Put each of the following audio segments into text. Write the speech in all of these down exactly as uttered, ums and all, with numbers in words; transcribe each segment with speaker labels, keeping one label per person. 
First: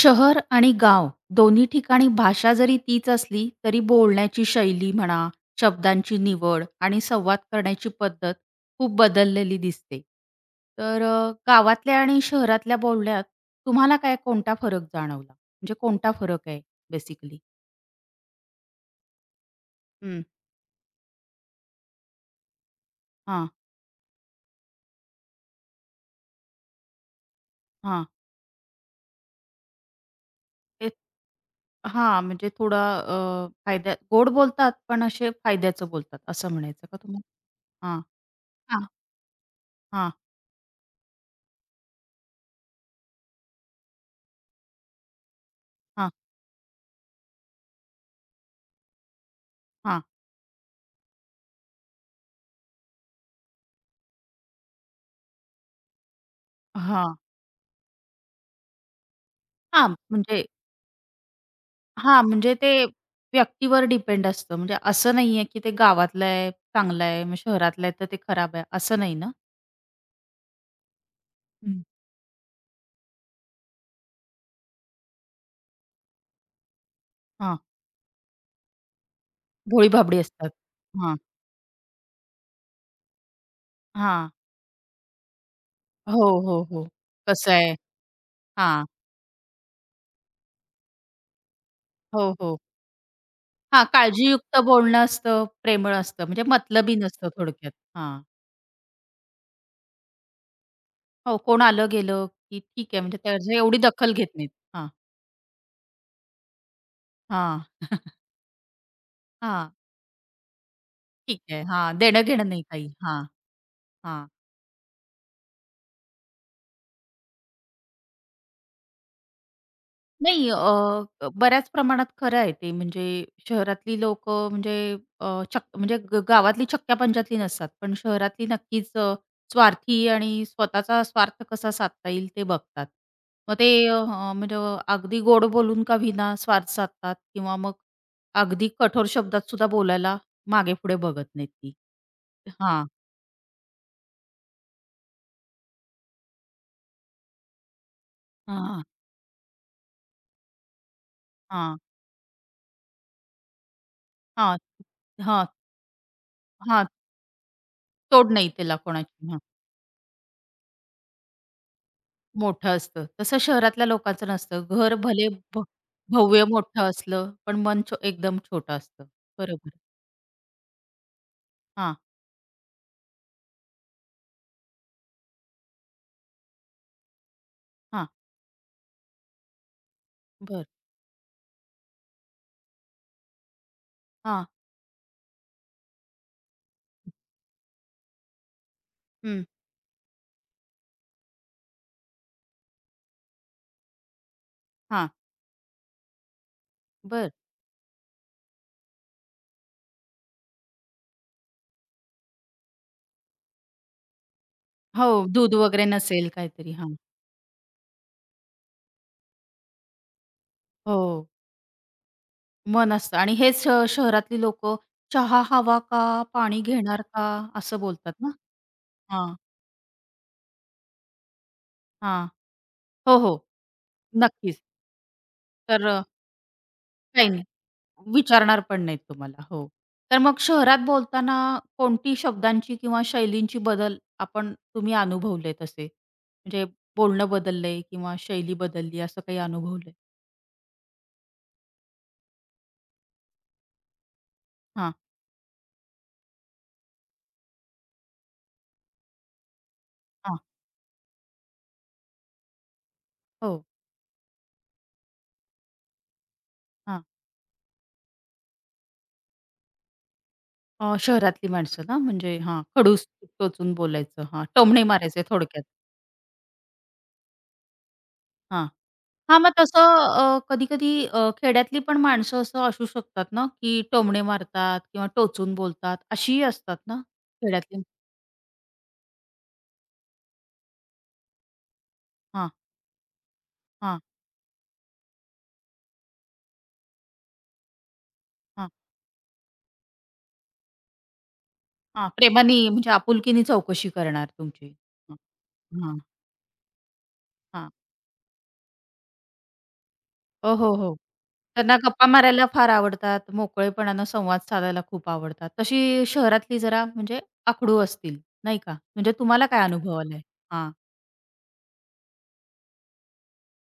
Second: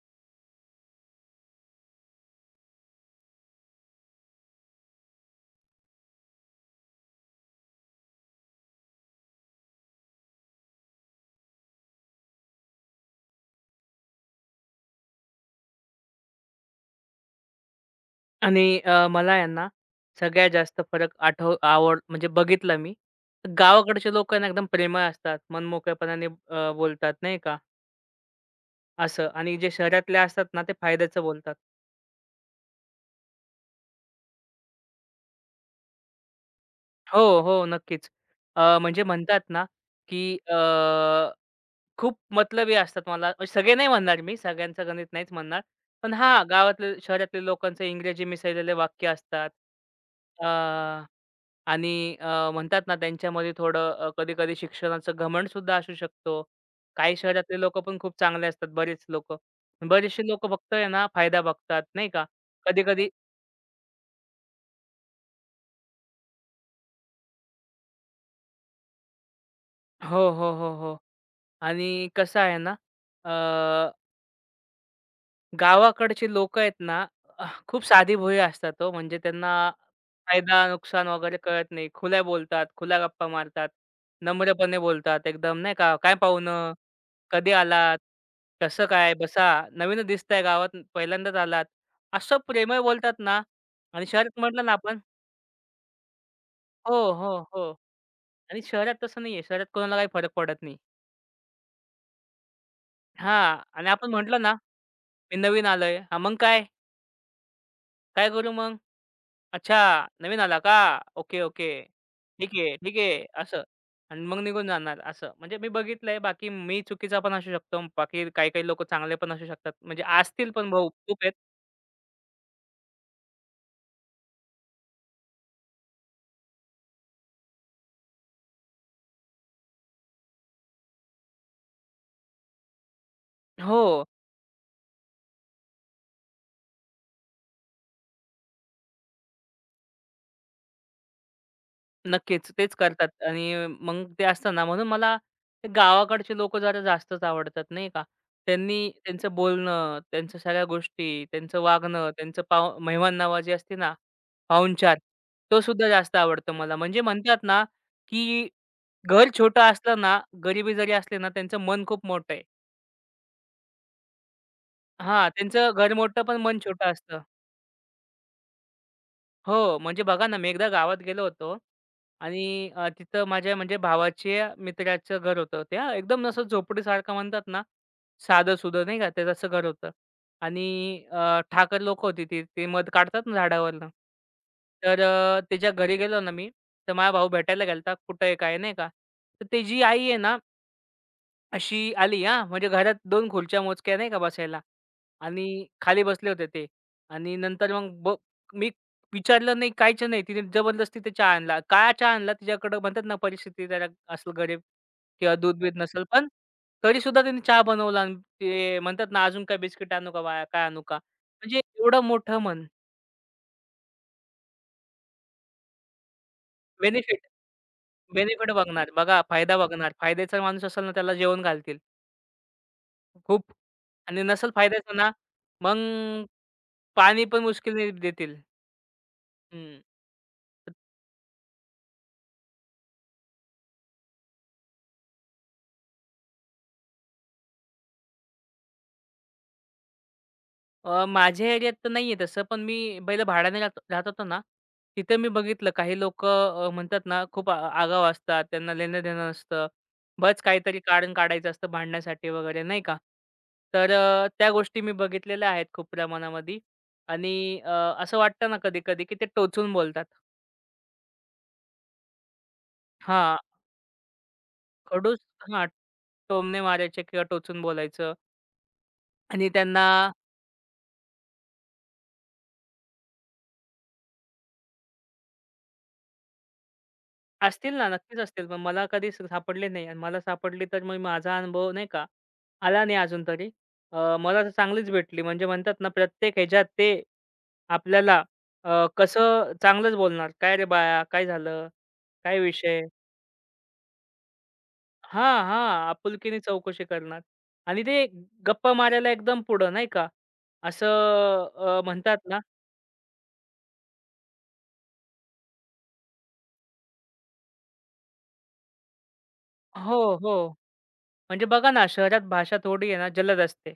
Speaker 1: शहर आणि गाव दोन्ही ठिकाणी भाषा जरी तीच असली तरी बोलण्याची शैली म्हणा, शब्दांची निवड आणि संवाद करण्याची पद्धत खूप बदललेली दिसते. तर अ, गावातल्या आणि शहरातल्या बोलण्यात तुम्हाला काय कोणता फरक जाणवला? म्हणजे कोणता फरक आहे बेसिकली?
Speaker 2: आणि अ, मला आहे ना, सगळ्यात जास्त फरक आठव आवड म्हणजे बघितला मी.
Speaker 1: हां,
Speaker 2: गावाकडचे लोक आहे ना एकदम प्रेमळ असतात, मनमोकळेपणाने अ, बोलतात नाही का,
Speaker 1: हां.
Speaker 2: असं. आणि जे शहरातले असतात ना, ते
Speaker 1: ते
Speaker 2: फायद्याचं बोलतात.
Speaker 1: हां, म्हणजे थोडा अ, फायद्या गोड बोलतात पण असे फायद्याचं बोलतात असं म्हणायचं का
Speaker 2: हो, हो,
Speaker 1: तुम्हाला? हां,
Speaker 2: नक्कीच. अ,
Speaker 1: हां,
Speaker 2: म्हणजे म्हणतात ना,
Speaker 1: हां,
Speaker 2: की अ, खूप मतलबी असतात मला अ, सगळे नाही म्हणणार मी, सगळ्यांचं गणित नाहीच म्हणणार.
Speaker 1: हां,
Speaker 2: पण हां, गावातले शहरातले लोकांचे इंग्रजी मिसळलेले वाक्य असतात.
Speaker 1: हां,
Speaker 2: अ आणि अ, म्हणतात ना त्यांच्यामध्ये थोडं अ, कधी-कधी शिक्षणाचं घमंडसुद्धा असू शकतो.
Speaker 1: हां.
Speaker 2: काही शहरातले लोक पण खूप चांगले असतात बरेच लोक,
Speaker 1: हां,
Speaker 2: बरेचसे लोक
Speaker 1: म्हणजे
Speaker 2: फक्त आहे ना फायदा बघतात नाही
Speaker 1: हा,
Speaker 2: का.
Speaker 1: म्हणजे ते
Speaker 2: कधी-कधी
Speaker 1: व्यक्तीवर डिपेंड असतं. म्हणजे असं नाहीये, की ते गावातलं आहे, चांगलं आहे, मग शहरातलं आहे, तर ते खराब आहे, असं नाही ना?
Speaker 2: हो, हो, हो, हो.
Speaker 1: हं.
Speaker 2: आणि कसं आहे ना गावाकडचे लोक आहेत ना, अह,
Speaker 1: हां,
Speaker 2: खूप साधीभोळी असतात हो. म्हणजे त्यांना
Speaker 1: भोळी-भाबडी असतात.
Speaker 2: फायदा, नुकसान
Speaker 1: हां,
Speaker 2: वगैरे कळत नाही. खुल्या बोलतात, खुल्या गप्पा मारतात,
Speaker 1: हां.
Speaker 2: नम्रपणे बोलतात एकदम नाही का. "काय
Speaker 1: हो, हो,
Speaker 2: पाहुणं?
Speaker 1: हो.
Speaker 2: कधी
Speaker 1: कसं आहे?
Speaker 2: आलात?
Speaker 1: हां.
Speaker 2: कसं काय? बसा. नवीनच दिसताय गावात, पहिल्यांदाच आलात."
Speaker 1: हो,
Speaker 2: असं
Speaker 1: हो.
Speaker 2: प्रेमळ बोलतात ना
Speaker 1: हा,
Speaker 2: आणि शहरात
Speaker 1: काळजीयुक्त
Speaker 2: म्हटलं ना आपण
Speaker 1: बोलणं असतं, प्रेमळ असतं, म्हणजे
Speaker 2: हो,
Speaker 1: मतलबी नसतं
Speaker 2: हो, हो.
Speaker 1: थोडक्यात. हां.
Speaker 2: आणि शहरात तसं नाहीये. शहरात कोणाला काही फरक पडत नाही.
Speaker 1: हो, कोण आलं गेलं, की ठीक आहे, म्हणजे त्याची
Speaker 2: हां
Speaker 1: एवढी
Speaker 2: आणि आपण
Speaker 1: दखल घेत
Speaker 2: म्हटलं
Speaker 1: नाहीत.
Speaker 2: ना,
Speaker 1: हां,
Speaker 2: "मी नवीन आलोय." "हां, मग काय?
Speaker 1: हां. हां,
Speaker 2: काय करू मग?" अच्छा, नवीन आला का?
Speaker 1: ठीक
Speaker 2: ओके,
Speaker 1: आहे.
Speaker 2: ओके.
Speaker 1: हां, देणं-घेणं
Speaker 2: ठीक
Speaker 1: नाही
Speaker 2: आहे,
Speaker 1: काही.
Speaker 2: ठीक
Speaker 1: हां,
Speaker 2: आहे, असं आणि
Speaker 1: हां.
Speaker 2: मग निघून जाणार असं. म्हणजे मी बघितलंय बाकी मी चुकीचा पण असू शकतो. बाकी काही-काही लोकं चांगले पण असू शकतात. म्हणजे
Speaker 1: नाही
Speaker 2: असतील पण भाऊ खूप
Speaker 1: अ,
Speaker 2: आहेत.
Speaker 1: बऱ्याच प्रमाणात खरं आहे ते. म्हणजे शहरातली लोकं म्हणजे अ, चक म्हणजे ग गावातली चक्क्या-पंचातली नसतात. पण शहरातली नक्कीच अ, स्वार्थी आणि स्वतःचा स्वार्थ कसा साधता येईल ते बघतात. मग ते
Speaker 2: हो.
Speaker 1: अ, म्हणजे अगदी गोड बोलून का होईना स्वार्थ साधतात किंवा मग अगदी कठोर शब्दात सुद्धा बोलायला मागे-पुढे बघत नाहीत ती.
Speaker 2: नक्कीच. तेच
Speaker 1: हां,
Speaker 2: करतात आणि मग ते असतं ना, म्हणून मला ते गावाकडचे लोकं जरा जास्तच आवडतात, नाही का.
Speaker 1: हां, हां,
Speaker 2: त्यांनी त्यांचं बोलणं, त्यांच्या सगळ्या गोष्टी, त्यांचं वागणं, त्यांचं पाव मेहमाननवाजी असते ना,
Speaker 1: हां, हां,
Speaker 2: पाहुणचार,
Speaker 1: हां,
Speaker 2: तो सुद्धा जास्त आवडतो मला. म्हणजे म्हणतात ना,
Speaker 1: तोड
Speaker 2: की
Speaker 1: नाही त्याला
Speaker 2: घर
Speaker 1: कोणाची.
Speaker 2: छोटं असलं ना, गरिबी जरी असली ना, त्यांचं मन खूप मोठं आहे.
Speaker 1: मोठं असतं. तसं शहरातल्या लोकांचं नसतं. घर
Speaker 2: हां,
Speaker 1: भले भ
Speaker 2: त्यांचं घर मोठं पण
Speaker 1: भव्य
Speaker 2: मन
Speaker 1: मोठं
Speaker 2: छोटं असतं.
Speaker 1: असलं, पण मन छो एकदम छोटं असतं. बरोबर.
Speaker 2: हो, म्हणजे बघा ना, मी एकदा गावात गेलो होतो
Speaker 1: हां,
Speaker 2: आणि अ, तिथं माझ्या म्हणजे भावाच्या मित्राचं घर होतं. त्या एकदम असं झोपडीसारखं म्हणतात ना,
Speaker 1: हां.
Speaker 2: साधं-सुधं नाही का, ते तसं घर होतं
Speaker 1: बरं.
Speaker 2: आणि अ, ठाकर लोकं होती ती. ते मध काढतात ना झाडावरनं.
Speaker 1: हां.
Speaker 2: तर अ, त्याच्या घरी गेलो ना मी, तर माझा भाऊ भेटायला गेला कुठं आहे, काय नाही का.
Speaker 1: हं.
Speaker 2: तर त्याची आई आहे ना, अशी आली हां, म्हणजे घरात दोन खुर्च्या मोजक्या नाही का बसायला.
Speaker 1: हां.
Speaker 2: आणि खाली बसले होते ते
Speaker 1: बरं.
Speaker 2: आणि नंतर मग ब मी विचारलं नाही, काहीच नाही. तिने जबरदस्ती ते चहा आणला. का चहा आणला? तिच्याकडं म्हणतात ना, परिस्थिती जरा असेल गरीब
Speaker 1: हो,
Speaker 2: किंवा
Speaker 1: दूध
Speaker 2: दूध-बीध
Speaker 1: वगैरे
Speaker 2: नसेल, पण
Speaker 1: नसेल काहीतरी. हां.
Speaker 2: तरीसुद्धा त्यांनी चहा बनवला आणि ते म्हणतात ना, "अजून काय बिस्किट आणू का बाळा? काय आणू का?"
Speaker 1: हो,
Speaker 2: म्हणजे एवढं मोठं मन
Speaker 1: मन असतं आणि हेच अ, शहरातली लोकं चहा हवा का? पाणी घेणार
Speaker 2: बेनिफिट,
Speaker 1: का? असं बोलतात ना?
Speaker 2: बेनिफिट बघणार. बघा,
Speaker 1: हां,
Speaker 2: फायदा बघणार. फायद्याचा माणूस असेल ना, त्याला जेवण घालतील
Speaker 1: हां. हो, हो.
Speaker 2: खूप आणि नसेल
Speaker 1: नक्कीच.
Speaker 2: फायद्याचं ना, मग
Speaker 1: तर अ,
Speaker 2: पाणी
Speaker 1: काही
Speaker 2: पण
Speaker 1: नाही.
Speaker 2: मुश्किलने देतील.
Speaker 1: विचारणार पण नाहीत तुम्हाला. हो.
Speaker 2: हं.
Speaker 1: तर मग शहरात बोलताना कोणती शब्दांची किंवा शैलींची बदल आपण तुम्ही अनुभवलेत असे? म्हणजे बोलणं बदललंय किंवा शैली बदलली असं काही अनुभवलंय?
Speaker 2: अ, माझ्या एरियात तर नाहीये तसं, पण मी पहिलं भाड्याने राहत राहत होतो ना,
Speaker 1: हां,
Speaker 2: तिथे मी बघितलं काही लोक अ, म्हणतात ना, खूप आ आगाऊ असतात, त्यांना लेणं-देणं नसतं.
Speaker 1: हां.
Speaker 2: बच काहीतरी कारण काढायचं असतं भांडण्यासाठी वगैरे नाही का?
Speaker 1: हो,
Speaker 2: तर अ, त्या गोष्टी मी बघितलेल्या आहेत खूप प्रमाणामध्ये
Speaker 1: हां.
Speaker 2: आणि अ, असं वाटतं ना कधी-कधी, की ते टोचून बोलतात.
Speaker 1: अ, शहरातली माणसं ना म्हणजे हां, खडूस
Speaker 2: हां,
Speaker 1: टोचून बोलायचं. हां, टोमणे
Speaker 2: खडूस
Speaker 1: मारायचे थोडक्यात.
Speaker 2: हां, टोमणे मारायचे किंवा टोचून बोलायचं
Speaker 1: हां. हां,
Speaker 2: आणि
Speaker 1: मग
Speaker 2: त्यांना
Speaker 1: तसं कधी-कधी खेड्यातली पण माणसं असं असू शकतात ना, की टोमणे मारतात किंवा टोचून बोलतात अशीही असतात ना
Speaker 2: असतील
Speaker 1: खेड्यातली?
Speaker 2: ना, नक्कीच असतील. पण मला कधी स सापडले नाही आणि मला सापडली तर मग माझा अनुभव नाही का,
Speaker 1: हां,
Speaker 2: आला नाही अजून तरी.
Speaker 1: हां,
Speaker 2: अ, मला तर चांगलीच भेटली. म्हणजे म्हणतात ना, प्रत्येक ह्याच्यात ते आपल्याला
Speaker 1: हां.
Speaker 2: अ, कसं चांगलंच बोलणार. "काय रे बाळा, काय झालं?
Speaker 1: हां,
Speaker 2: काय
Speaker 1: प्रेमाने
Speaker 2: विषय?"
Speaker 1: म्हणजे आपुलकीने चौकशी करणार तुमची. हं,
Speaker 2: हां, हां.
Speaker 1: हां,
Speaker 2: आपुलकीने चौकशी करणार
Speaker 1: हां.
Speaker 2: आणि ते गप्पा मारायला एकदम पुढं नाही का.
Speaker 1: हो, हो,
Speaker 2: असं
Speaker 1: हो. त्यांना
Speaker 2: अ,
Speaker 1: गप्पा
Speaker 2: म्हणतात ना
Speaker 1: मारायला फार आवडतात, मोकळेपणानं संवाद साधायला खूप आवडतात. तशी शहरातली जरा म्हणजे आखडू असतील, नाही का? म्हणजे तुम्हाला काय अनुभव
Speaker 2: हो,
Speaker 1: आलाय?
Speaker 2: हो.
Speaker 1: हां.
Speaker 2: म्हणजे बघा ना, शहरात भाषा थोडी आहे ना, जलद असते.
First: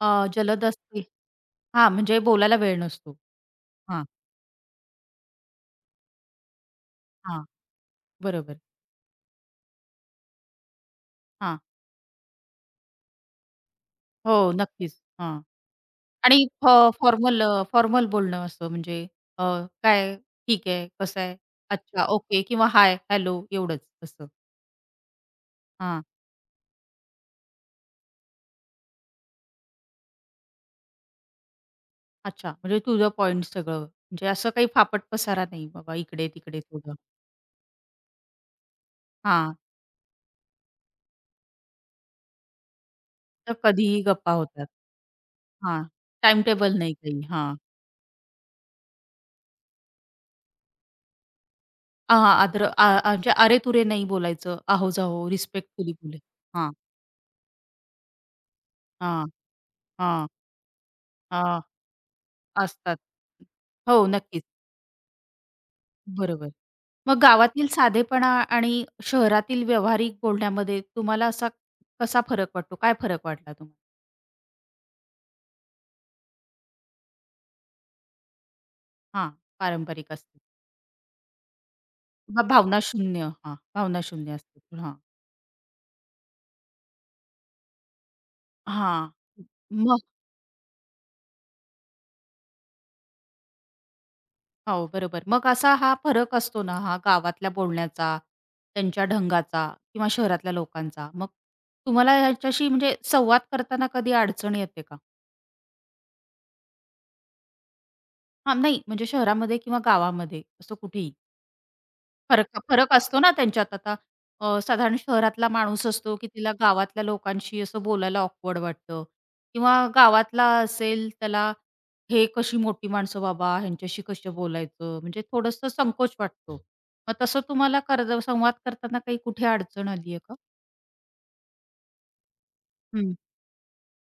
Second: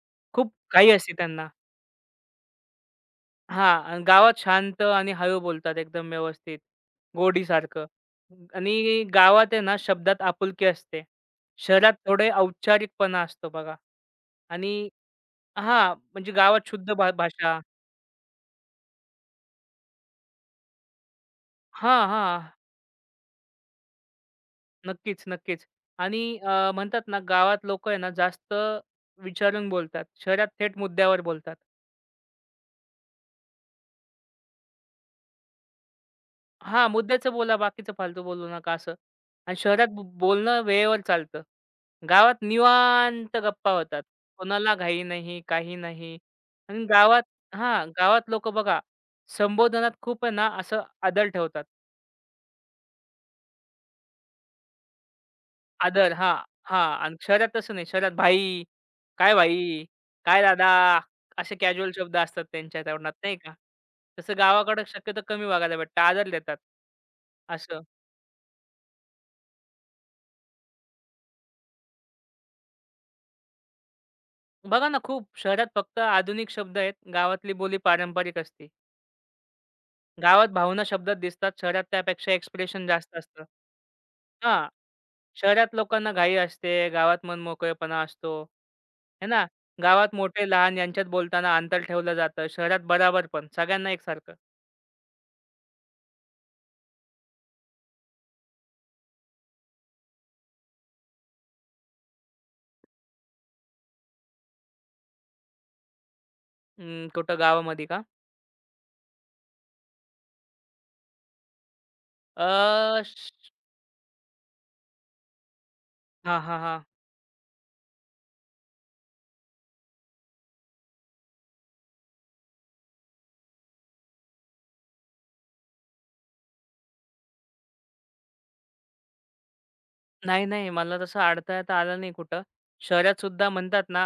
Speaker 1: अ,
Speaker 2: खूप
Speaker 1: जलद
Speaker 2: घाई
Speaker 1: असतील
Speaker 2: असते त्यांना.
Speaker 1: हां, म्हणजे बोलायला वेळ नसतो.
Speaker 2: हां. आणि
Speaker 1: हां,
Speaker 2: गावात शांत आणि हळू बोलतात एकदम व्यवस्थित,
Speaker 1: हां.
Speaker 2: गोडीसारखं.
Speaker 1: बरोबर.
Speaker 2: आणि गावात आहे ना शब्दात आपुलकी असते.
Speaker 1: हां.
Speaker 2: शहरात थोडे औपचारिकपणा असतो बघा.
Speaker 1: हो,
Speaker 2: आणि
Speaker 1: नक्कीच. हां.
Speaker 2: हां, म्हणजे
Speaker 1: आणि
Speaker 2: गावात
Speaker 1: फ
Speaker 2: शुद्ध भा
Speaker 1: फॉर्मल
Speaker 2: भाषा
Speaker 1: अ, फॉर्मल बोलणं असं म्हणजे अ, काय? ठीक आहे, कसं आहे?
Speaker 2: हां,
Speaker 1: अच्छा, ओके
Speaker 2: हां.
Speaker 1: किंवा हाय, हॅलो एवढंच असं.
Speaker 2: नक्कीच, नक्कीच.
Speaker 1: हां.
Speaker 2: आणि अ, म्हणतात ना गावात लोकं आहे ना जास्त विचारून बोलतात. शहरात थेट मुद्द्यावर बोलतात.
Speaker 1: अच्छा. म्हणजे टू पॉइंट सगळं. म्हणजे असं काही फापट पसारा नाही बाबा इकडे-तिकडे
Speaker 2: हां,
Speaker 1: थोडं.
Speaker 2: मुद्द्याचं बोला, बाकीचं फालतू बोलू नका असं.
Speaker 1: हां.
Speaker 2: आणि शहरात ब बोलणं वेळेवर चालतं. गावात निवांत
Speaker 1: तर
Speaker 2: गप्पा
Speaker 1: कधीही
Speaker 2: होतात.
Speaker 1: गप्पा होतात.
Speaker 2: कोणाला घाई नाही, काही
Speaker 1: हां.
Speaker 2: नाही.
Speaker 1: टाईम टेबल
Speaker 2: आणि
Speaker 1: नाही काही.
Speaker 2: गावात
Speaker 1: हां.
Speaker 2: हां, गावात लोकं बघा संबोधनात खूप आहे ना असं आदर ठेवतात.
Speaker 1: हां, आदर आ आ म्हणजे अरे-तुरे नाही बोलायचं. आहो-जाहो रिस्पेक्टफुली
Speaker 2: आदर
Speaker 1: बोले.
Speaker 2: हां,
Speaker 1: हां,
Speaker 2: हां. आणि शहरात तसं नाही. शहरात भाई,
Speaker 1: हां,
Speaker 2: काय भाई,
Speaker 1: हां,
Speaker 2: काय दादा असे
Speaker 1: हां.
Speaker 2: कॅज्युअल शब्द असतात त्यांच्या
Speaker 1: असतात.
Speaker 2: तोंडात नाही का?
Speaker 1: हो,
Speaker 2: तसं
Speaker 1: नक्कीच.
Speaker 2: गावाकडं शक्यतो कमी बघायला भेटतं. आदर
Speaker 1: बरोबर.
Speaker 2: देतात.
Speaker 1: मग गावातील
Speaker 2: असं.
Speaker 1: साधेपणा आणि शहरातील व्यावहारिक बोलण्यामध्ये तुम्हाला असा कसा फरक वाटतो? काय फरक वाटला तुम्हाला?
Speaker 2: बघा ना, खूप शहरात फक्त आधुनिक शब्द आहेत. गावातली बोली पारंपरिक असते.
Speaker 1: हां, पारंपरिक असते
Speaker 2: गावात भावना शब्दात दिसतात. शहरात त्यापेक्षा
Speaker 1: मग भावना
Speaker 2: एक्सप्रेशन जास्त
Speaker 1: शून्य.
Speaker 2: असतं.
Speaker 1: हां, भावना शून्य असते.
Speaker 2: हां,
Speaker 1: हां,
Speaker 2: शहरात लोकांना घाई असते. गावात मनमोकळेपणा असतो.
Speaker 1: हां.
Speaker 2: है ना?
Speaker 1: मग
Speaker 2: गावात मोठे-लहान यांच्यात बोलताना अंतर ठेवलं जातं. शहरात बराबर पण, सगळ्यांना एकसारखं.
Speaker 1: हो, बरोबर. मग असा हा फरक असतो ना, हा गावातल्या बोलण्याचा, त्यांच्या ढंगाचा किंवा शहरातल्या लोकांचा. मग तुम्हाला ह्याच्याशी म्हणजे संवाद करताना कधी अडचण येते का?
Speaker 2: अं, कुठं गावामध्ये का?
Speaker 1: हां, नाही म्हणजे शहरामध्ये किंवा गावामध्ये असं कुठेही? फरक फरक
Speaker 2: अ,
Speaker 1: असतो
Speaker 2: श
Speaker 1: ना त्यांच्यात आता. अ, साधारण शहरातला माणूस असतो, की
Speaker 2: हां,
Speaker 1: तिला
Speaker 2: हां, हां.
Speaker 1: गावातल्या लोकांशी असं बोलायला ऑकवर्ड वाटतं किंवा गावातला असेल त्याला, "हे कशी मोठी माणसं बाबा, ह्यांच्याशी कसं बोलायचं?" म्हणजे थोडंसं संकोच वाटतो. मग तसं तुम्हाला करज संवाद करताना काही कुठे अडचण आली आहे का?
Speaker 2: नाही, नाही. मला तसं अडथळ्यात आलं नाही कुठं.
Speaker 1: हं.
Speaker 2: शहरात सुद्धा म्हणतात ना,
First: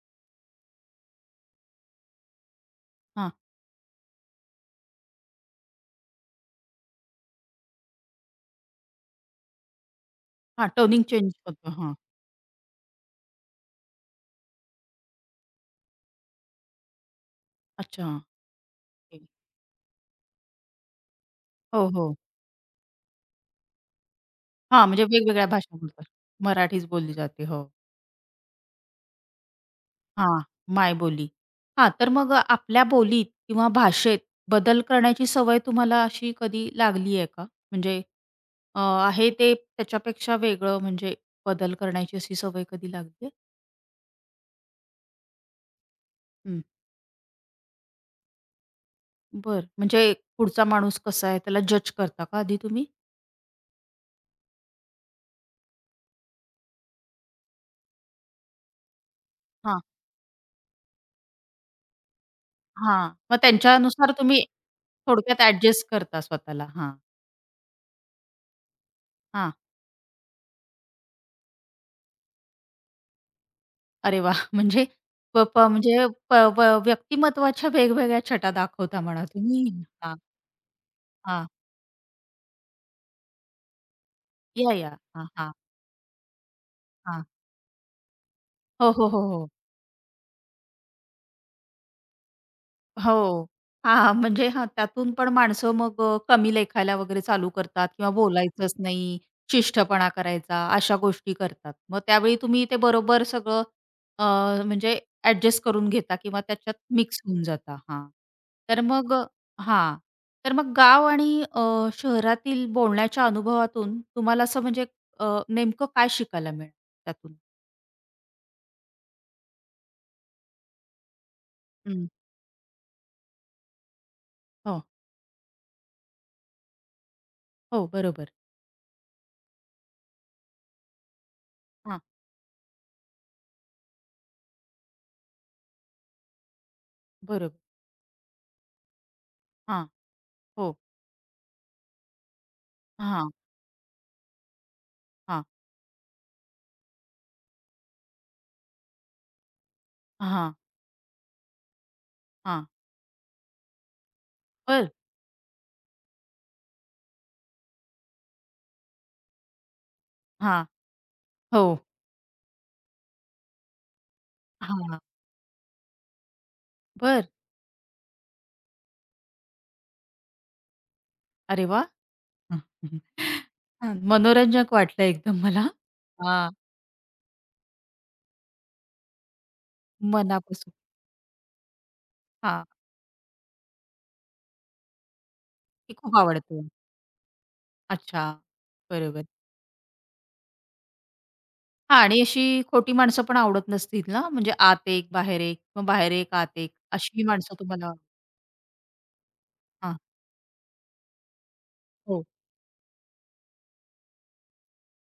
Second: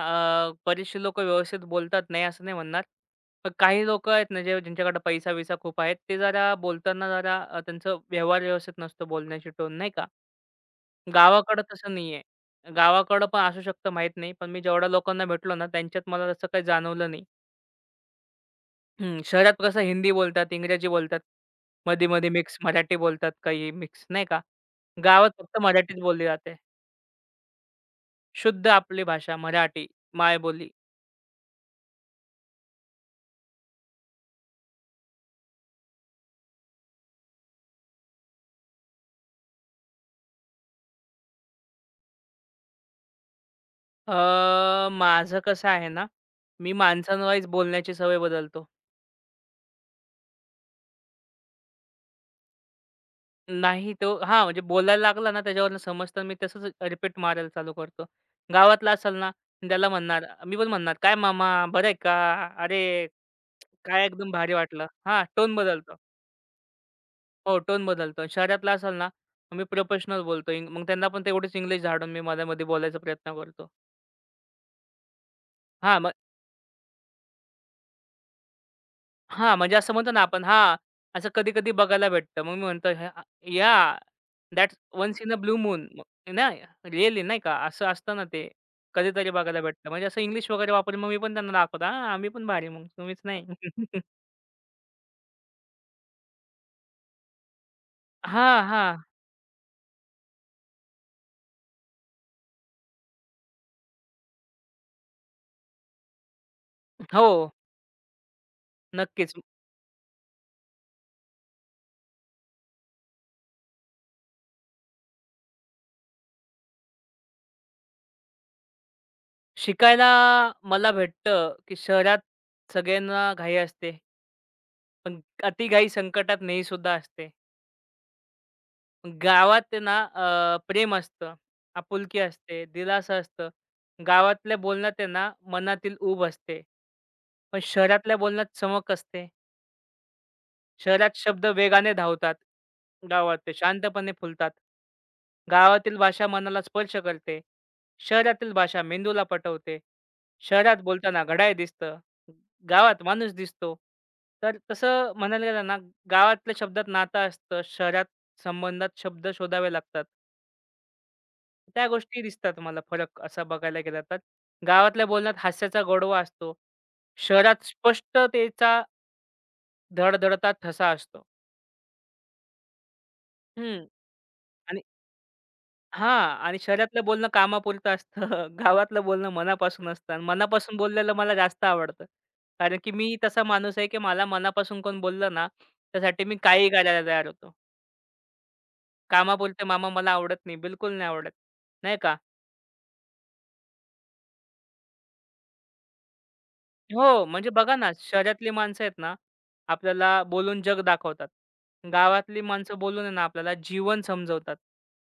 Speaker 2: अ, बरेचसे लोकं व्यवस्थित बोलतात. नाही असं नाही म्हणणार.
Speaker 1: हां.
Speaker 2: पण काही लोकं आहेत ना, जे ज्यांच्याकडे पैसा-बिसा खूप आहेत, ते जरा बोलताना जरा अ, त्यांचं व्यवहार व्यवस्थित नसतो, बोलण्याची टोन नाही का.
Speaker 1: हां, टोनिंग चेंज
Speaker 2: गावाकडं
Speaker 1: करतो.
Speaker 2: तसं
Speaker 1: हां.
Speaker 2: नाहीये. गावाकडं पण असू शकतं माहीत नाही. पण मी जेवढ्या लोकांना भेटलो ना, त्यांच्यात मला तसं काही जाणवलं नाही.
Speaker 1: अच्छा. हां,
Speaker 2: हं,
Speaker 1: ठीक.
Speaker 2: शहरात कसं हिंदी बोलतात, इंग्रजी बोलतात.
Speaker 1: हो, हो.
Speaker 2: मध्ये-मध्ये मिक्स मराठी बोलतात, काही मिक्स नाही का.
Speaker 1: हां, म्हणजे
Speaker 2: गावात
Speaker 1: वेगवेगळ्या
Speaker 2: फक्त
Speaker 1: भाषा
Speaker 2: मराठीच
Speaker 1: बोलतात.
Speaker 2: बोलली जाते.
Speaker 1: मराठीच बोलली जाते. हो.
Speaker 2: शुद्ध आपली भाषा मराठी,
Speaker 1: हां,
Speaker 2: मायबोली.
Speaker 1: मायबोली. हां, तर मग अ, आपल्या बोलीत किंवा भाषेत बदल करण्याची सवय तुम्हाला अशी कधी लागली आहे का? म्हणजे अ, आहे ते त्याच्यापेक्षा वेगळं म्हणजे बदल करण्याची अशी सवय कधी लागली आहे?
Speaker 2: अ, माझं कसं आहे ना,
Speaker 1: हं,
Speaker 2: मी माणसांवाईज बोलण्याची सवय बदलतो.
Speaker 1: म्हणजे पुढचा माणूस कसा आहे त्याला जज करता का आधी तुम्ही?
Speaker 2: नाही तो हां, म्हणजे बोलायला लागला ना, त्याच्यावरून समजतं मी तसंच रिपीट मारायला चालू करतो. गावातला असेल ना,
Speaker 1: हां,
Speaker 2: त्याला म्हणणार मी पण म्हणणार, "काय मामा बरं आहे का? अरे,
Speaker 1: हां. मग
Speaker 2: काय
Speaker 1: त्यांच्यानुसार
Speaker 2: एकदम
Speaker 1: तुम्ही
Speaker 2: भारी वाटलं." हां,
Speaker 1: थोडक्यात
Speaker 2: टोन
Speaker 1: ॲडजस्ट
Speaker 2: बदलतो.
Speaker 1: करता स्वतःला. हां,
Speaker 2: हो, टोन बदलतो. शहरातला असेल ना,
Speaker 1: हां.
Speaker 2: मी प्रोफेशनल बोलतो. इंग मग त्यांना पण तेवढीच इंग्लिश झाडून मी मध्ये-मध्ये बोलायचा प्रयत्न करतो.
Speaker 1: अरे वाह! म्हणजे प प
Speaker 2: हां,
Speaker 1: म्हणजे
Speaker 2: मग
Speaker 1: प व व्यक्तिमत्त्वाच्या वेगवेगळ्या छटा दाखवता म्हणा
Speaker 2: हां,
Speaker 1: तुम्ही.
Speaker 2: म्हणजे असं म्हणतो
Speaker 1: हां,
Speaker 2: ना आपण हां, असं
Speaker 1: हां.
Speaker 2: कधी-कधी बघायला भेटतं. मग मी म्हणतो "ह्या याह,
Speaker 1: या,
Speaker 2: दॅट्स
Speaker 1: या.
Speaker 2: वन्स
Speaker 1: हा,
Speaker 2: इन अ
Speaker 1: हा,
Speaker 2: ब्लू मून." ना रिअली
Speaker 1: हा,
Speaker 2: नाही का, असं असतं ना ते
Speaker 1: हो, हो, हो,
Speaker 2: कधीतरी
Speaker 1: हो.
Speaker 2: बघायला भेटतं. म्हणजे असं इंग्लिश वगैरे वापरून मग मी पण त्यांना दाखवतो, "हां, आम्ही पण भारी मग तुम्हीच नाही."
Speaker 1: हो. हां, म्हणजे हां, त्यातून पण माणसं मग अ, कमी लेखायला वगैरे चालू करतात किंवा
Speaker 2: हां,
Speaker 1: बोलायचंच
Speaker 2: हां.
Speaker 1: नाही, शिष्टपणा करायचा, अशा गोष्टी करतात. मग त्यावेळी तुम्ही ते बरोबर सगळं अ, म्हणजे ॲडजस्ट करून घेता किंवा त्याच्यात मिक्स
Speaker 2: हो,
Speaker 1: होऊन जाता. हा, तर मग अ,
Speaker 2: नक्कीच.
Speaker 1: हां. तर मग गाव आणि अ, शहरातील बोलण्याच्या अनुभवातून तुम्हाला असं म्हणजे अ, नेमकं काय शिकायला मिळालं त्यातून?
Speaker 2: शिकायला मला भेटतं, की
Speaker 1: हं.
Speaker 2: शहरात सगळ्यांना घाई असते.
Speaker 1: हो.
Speaker 2: पण अतिघाई संकटात नेही सुद्धा असते.
Speaker 1: हो, बरोबर.
Speaker 2: गावात ना अ, प्रेम असतं,
Speaker 1: हां,
Speaker 2: आपुलकी असते, दिलासा असतं. गावातल्या बोलण्यात आहे ना मनातील ऊब असते.
Speaker 1: बरोबर.
Speaker 2: पण शहरातल्या बोलण्यात चमक असते.
Speaker 1: हां, हो.
Speaker 2: शहरात शब्द वेगाने धावतात.
Speaker 1: हां,
Speaker 2: गावात ते शांतपणे फुलतात.
Speaker 1: हां,
Speaker 2: गावातील भाषा मनाला स्पर्श करते. शहरातील भाषा मेंदूला पटवते.
Speaker 1: हां,
Speaker 2: शहरात बोलताना घड्याळ दिसतं.
Speaker 1: हां.
Speaker 2: गावात माणूस दिसतो. तर
Speaker 1: बरं.
Speaker 2: तसं म्हणायला गेलं ना, गावातल्या शब्दात नातं असतं. शहरात संबंधात शब्द शोधावे लागतात.
Speaker 1: हां. हो.
Speaker 2: त्या गोष्टी दिसतात मला फरक असा बघायला गेला तर.
Speaker 1: हां.
Speaker 2: गावातल्या बोलण्यात हास्याचा गोडवा असतो.
Speaker 1: बरं.
Speaker 2: शहरात स्पष्टतेचा धडधडता ठसा असतो.
Speaker 1: अरे वाह! हं, हं.
Speaker 2: हं.
Speaker 1: हां. मनोरंजक
Speaker 2: आणि
Speaker 1: वाटलं एकदम मला.
Speaker 2: हां.
Speaker 1: हां.
Speaker 2: आणि शहरातलं बोलणं कामापुरतं असतं. गावातलं बोलणं मनापासून असतं आणि
Speaker 1: मनापासून.
Speaker 2: मनापासून बोललेलं मला जास्त आवडतं.
Speaker 1: हां.
Speaker 2: कारण की मी तसा माणूस आहे की मला मनापासून कोण बोललं ना,
Speaker 1: ती खूप
Speaker 2: त्यासाठी मी
Speaker 1: आवडते.
Speaker 2: काहीही करायला तयार होतो.
Speaker 1: अच्छा. बरोबर.
Speaker 2: कामापुरते मामा मला आवडत नाही. बिलकुल नाही आवडत. नाही
Speaker 1: हां
Speaker 2: का?
Speaker 1: आणि अशी खोटी माणसं पण आवडत नसतील ना? म्हणजे आत एक, बाहेर एक, मग बाहेर एक, आत एक अशी
Speaker 2: हो, म्हणजे
Speaker 1: माणसं
Speaker 2: बघा ना,
Speaker 1: तुम्हाला
Speaker 2: शहरातली माणसं आहेत ना,
Speaker 1: हां.
Speaker 2: आपल्याला बोलून जग दाखवतात.
Speaker 1: हो.
Speaker 2: गावातली माणसं बोलून आहे ना, आपल्याला जीवन समजवतात.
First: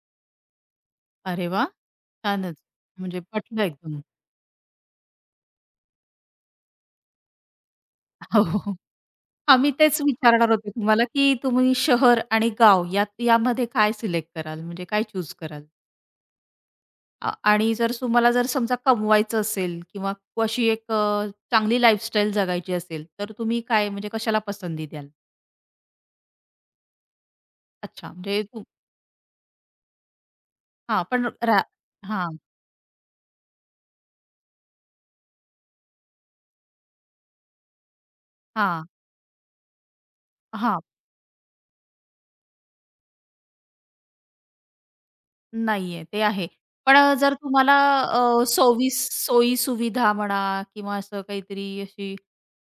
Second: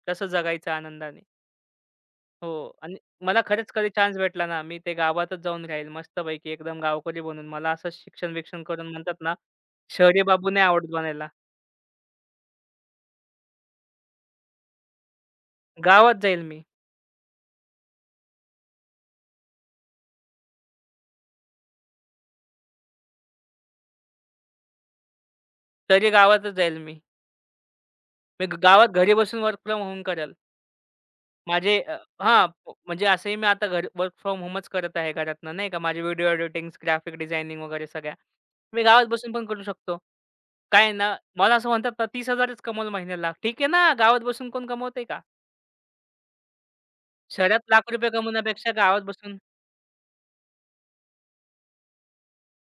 Speaker 2: कसं जगायचं आनंदाने.
Speaker 1: अरे वाह!
Speaker 2: हो
Speaker 1: छानच.
Speaker 2: आणि
Speaker 1: म्हणजे
Speaker 2: मला
Speaker 1: पटलं
Speaker 2: खरंच कधी
Speaker 1: एकदम.
Speaker 2: चान्स भेटला ना, मी ते गावातच जाऊन राहील मस्तपैकी एकदम गावकरी बनून. मला असं शिक्षण-विक्षण
Speaker 1: हो.
Speaker 2: करून म्हणतात ना,
Speaker 1: आम्ही तेच
Speaker 2: शहरी बाबू
Speaker 1: विचारणार
Speaker 2: नाही
Speaker 1: होतो
Speaker 2: आवडत
Speaker 1: तुम्हाला,
Speaker 2: बनायला.
Speaker 1: की तुम्ही शहर आणि गाव यात यामध्ये काय सिलेक्ट कराल? म्हणजे काय चूज कराल?
Speaker 2: गावात जाईल मी.
Speaker 1: आ आणि जर तुम्हाला जर समजा कमवायचं असेल किंवा अशी एक अ, चांगली लाईफस्टाईल जगायची असेल, तर तुम्ही काय म्हणजे कशाला पसंती द्याल?
Speaker 2: तरी गावातच जाईल मी.
Speaker 1: अच्छा, म्हणजे
Speaker 2: मी ग-
Speaker 1: तू
Speaker 2: गावात घरी बसून वर्क फ्रॉम होम करेल.
Speaker 1: हां, पण रा
Speaker 2: माझे अ,
Speaker 1: हां,
Speaker 2: हां, म्हणजे असंही मी आता घर वर्क फ्रॉम होमच करत आहे घरातनं नाही का. माझे व्हिडिओ एडिटिंग्स, ग्राफिक डिझायनिंग वगैरे सगळ्या. मी
Speaker 1: हां,
Speaker 2: गावात बसून पण करू शकतो.
Speaker 1: हां.
Speaker 2: काय आहे ना, मला असं म्हणतात ना, 30,000च कमवलं महिन्याला. ठीक आहे ना, गावात बसून कोण कमवतंय का?
Speaker 1: नाहीये, ते आहे. पण अ, जर
Speaker 2: शहरात
Speaker 1: तुम्हाला
Speaker 2: लाख रुपये
Speaker 1: अ,
Speaker 2: कमवण्यापेक्षा
Speaker 1: सोवीस
Speaker 2: गावात बसून
Speaker 1: सोयी सोयी-सुविधा म्हणा किंवा असं काहीतरी अशी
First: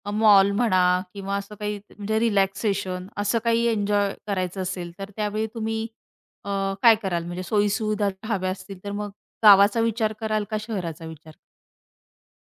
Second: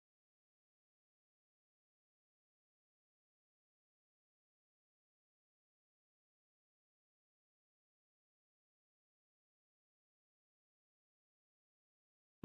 Speaker 1: अ, मॉल म्हणा किंवा असं काही म्हणजे रिलॅक्सेशन असं काही एन्जॉय करायचं असेल, तर त्यावेळी तुम्ही अ, काय कराल? म्हणजे सोयी-सुविधा हव्या असतील, तर मग गावाचा विचार कराल का शहराचा विचार?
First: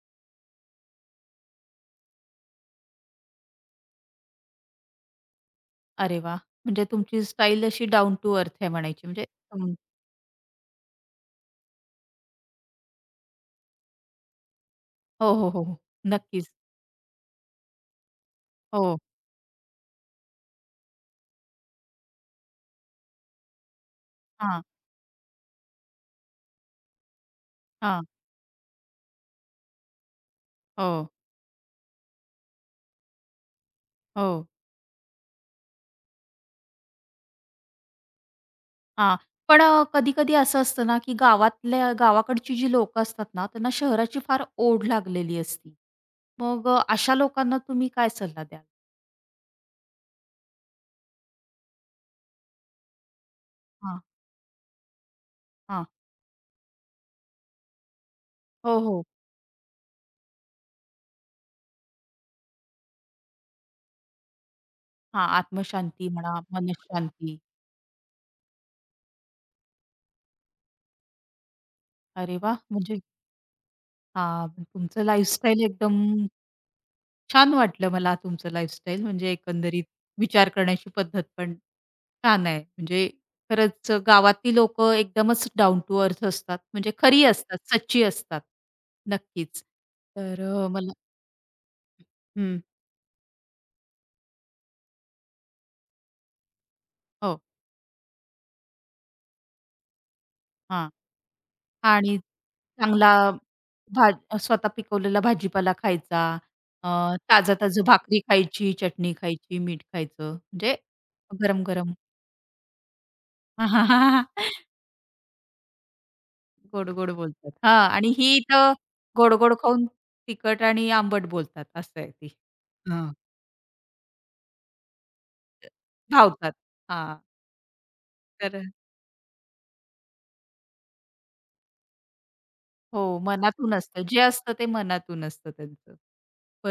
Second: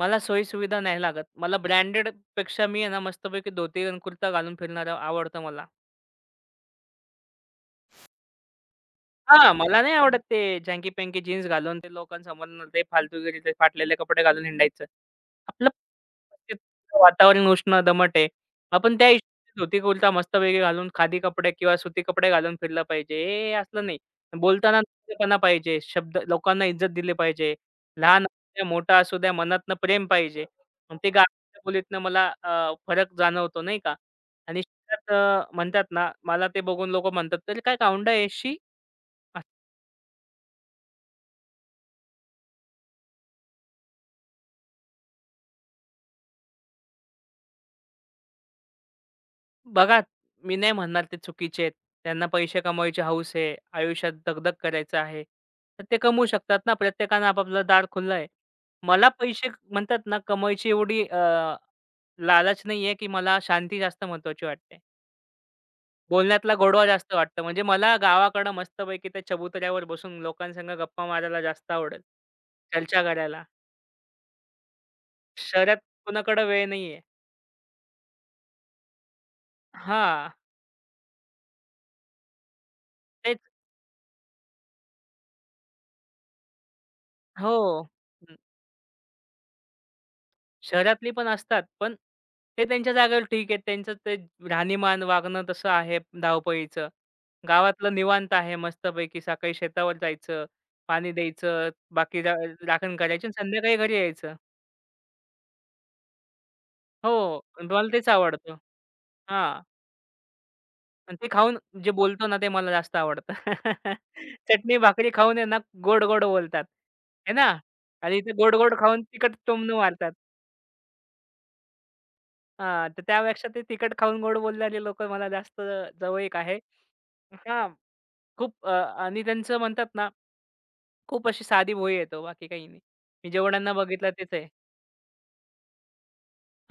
Speaker 2: मला सोयी-सुविधा नाही लागत. मला ब्रँडेडपेक्षा मी आहे ना, मस्तपैकी धोती आणि कुर्ता घालून फिरणारं आवडतं मला.
Speaker 1: अरे वाह! म्हणजे तुमची स्टाईल अशी डाउन टू अर्थ आहे म्हणायची म्हणजे
Speaker 2: हां,
Speaker 1: हं.
Speaker 2: मला नाही आवडत ते जँकी-पँकी जीन्स घालून ते लोकांसमोर न ते फालतूगिरीचे फाटलेले कपडे घालून हिंडायचं.
Speaker 1: हो, हो, हो,
Speaker 2: आपलं
Speaker 1: हो. नक्कीच.
Speaker 2: ते वातावरण उष्ण, दमट आहे. आपण
Speaker 1: हो.
Speaker 2: त्या हिशोबाने धोती कुर्ता मस्तपैकी घालून खादी कपडे किंवा सुती कपडे घालून फिरलं पाहिजे. हे असलं नाही.
Speaker 1: हां,
Speaker 2: बोलताना नम्रपणा पाहिजे. शब्द लोकांना इज्जत दिली पाहिजे.
Speaker 1: हां.
Speaker 2: लहान असू द्या, मोठा असू द्या, मनातनं प्रेम पाहिजे.
Speaker 1: हो,
Speaker 2: आणि ते गावातल्या बोलीतनं मला अ, फरक जाणवतो नाही का?
Speaker 1: हो.
Speaker 2: आणि शहरात अ, म्हणतात ना, मला ते बघून लोकं म्हणतात, "तरी काय गावंढळ आहेस शी?"
Speaker 1: हां. पण अ, कधी-कधी असं असतं ना, की गावातल्या गावाकडची जी लोकं असतात ना, त्यांना शहराची फार ओढ लागलेली असती. मग अ, अशा लोकांना तुम्ही काय सल्ला द्याल?
Speaker 2: बघा, मी नाही म्हणणार ते चुकीचे आहेत. त्यांना पैसे कमवायची हौस आहे,
Speaker 1: हां,
Speaker 2: आयुष्यात दगदग करायचं आहे, तर
Speaker 1: हां.
Speaker 2: ते कमवू शकतात ना. प्रत्येकानं आपापलं दार खुलं आहे.
Speaker 1: हो, हो.
Speaker 2: मला पैसे क- म्हणतात ना, कमवायची एवढी अ, लालच नाही आहे, की मला शांती जास्त महत्त्वाची वाटते.
Speaker 1: हां, आत्मशांती म्हणा,
Speaker 2: बोलण्यातला गोडवा जास्त
Speaker 1: मनःशांती.
Speaker 2: वाटतो. म्हणजे मला गावाकडं मस्तपैकी त्या चबुतऱ्यावर बसून लोकांसंग गप्पा मारायला जास्त आवडेल,
Speaker 1: अरे वाह! म्हणजे
Speaker 2: चर्चा करायला.
Speaker 1: हां, तुमचं लाईफस्टाईल
Speaker 2: शहरात
Speaker 1: एकदम
Speaker 2: कुणाकडं वेळ नाही आहे.
Speaker 1: छान वाटलं मला तुमचं लाईफस्टाईल म्हणजे एकंदरीत विचार करण्याची पद्धत पण छान आहे. म्हणजे
Speaker 2: तेच.
Speaker 1: खरंच गावातली लोकं एकदमच डाउन टू अर्थ असतात. म्हणजे खरी
Speaker 2: हो.
Speaker 1: असतात, सच्ची असतात. नक्कीच. तर अ, मला
Speaker 2: शहरातली पण असतात, पण
Speaker 1: हं.
Speaker 2: ते त्यांच्या जागेवर ठीक आहे. त्यांचं ते राहणीमान, वागणं तसं आहे धावपळीचं.
Speaker 1: हो.
Speaker 2: गावातलं निवांत आहे मस्तपैकी. सकाळी शेतावर जायचं,
Speaker 1: हां.
Speaker 2: पाणी द्यायचं,
Speaker 1: आणि
Speaker 2: बाकी रा राखण
Speaker 1: चांगला
Speaker 2: करायची आणि संध्याकाळी घरी
Speaker 1: भा
Speaker 2: यायचं.
Speaker 1: स्वतः पिकवलेला भाजीपाला खायचा. अ,
Speaker 2: हो, अन
Speaker 1: ताजं-ताजं
Speaker 2: मला तेच
Speaker 1: भाकरी
Speaker 2: आवडतं.
Speaker 1: खायची, चटणी खायची,
Speaker 2: हां.
Speaker 1: मीठ खायचं. म्हणजे
Speaker 2: आणि ते खाऊन जे
Speaker 1: गरम-गरम.
Speaker 2: बोलतो ना, ते मला जास्त आवडतं.
Speaker 1: गोड-गोड
Speaker 2: चटणी भाकरी खाऊन आहे ना, गोड-गोड बोलतात. आहे ना?
Speaker 1: बोलतात. हां. आणि
Speaker 2: आणि ते
Speaker 1: ही तर
Speaker 2: गोड-गोड खाऊन तिखट
Speaker 1: गोड-गोड
Speaker 2: टोमणं
Speaker 1: खाऊन
Speaker 2: मारतात.
Speaker 1: तिखट आणि आंबट बोलतात. असं आहे ती.
Speaker 2: हां, तर
Speaker 1: हां.
Speaker 2: त्यापेक्षा ते तिखट खाऊन गोड बोलणारे लोकं मला जास्त जवळीक
Speaker 1: धावतात.
Speaker 2: आहे.
Speaker 1: हां.
Speaker 2: हां. खूप
Speaker 1: तर
Speaker 2: अ, आणि त्यांचं म्हणतात ना, खूप अशी साधी भोळी आहे तो, बाकी काही नाही.
Speaker 1: हो,
Speaker 2: मी जेवढ्यांना
Speaker 1: मनातून असतं.
Speaker 2: बघितलं
Speaker 1: जे
Speaker 2: तेच आहे.
Speaker 1: असतं ते मनातून असतं त्यांचं.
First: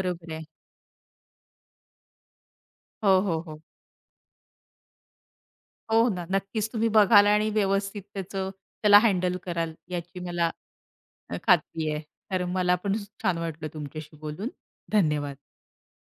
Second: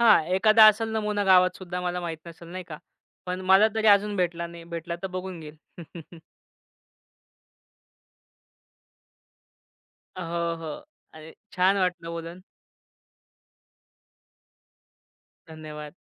Speaker 2: हां,
Speaker 1: आहे.
Speaker 2: एखादा असेल नमुना गावात सुद्धा मला माहीत नसेल नाही का?
Speaker 1: हो,
Speaker 2: पण
Speaker 1: हो, हो.
Speaker 2: मला तरी अजून भेटला नाही. भेटला तर बघून घेईल.
Speaker 1: हो ना, नक्कीच तुम्ही बघाल आणि व्यवस्थित त्याचं त्याला हँडल कराल याची मला
Speaker 2: हो, हो. आणि
Speaker 1: अ,
Speaker 2: छान
Speaker 1: खात्री आहे.
Speaker 2: वाटलं बोलून.
Speaker 1: तर मला पण छान वाटलं तुमच्याशी बोलून. धन्यवाद.
Speaker 2: धन्यवाद.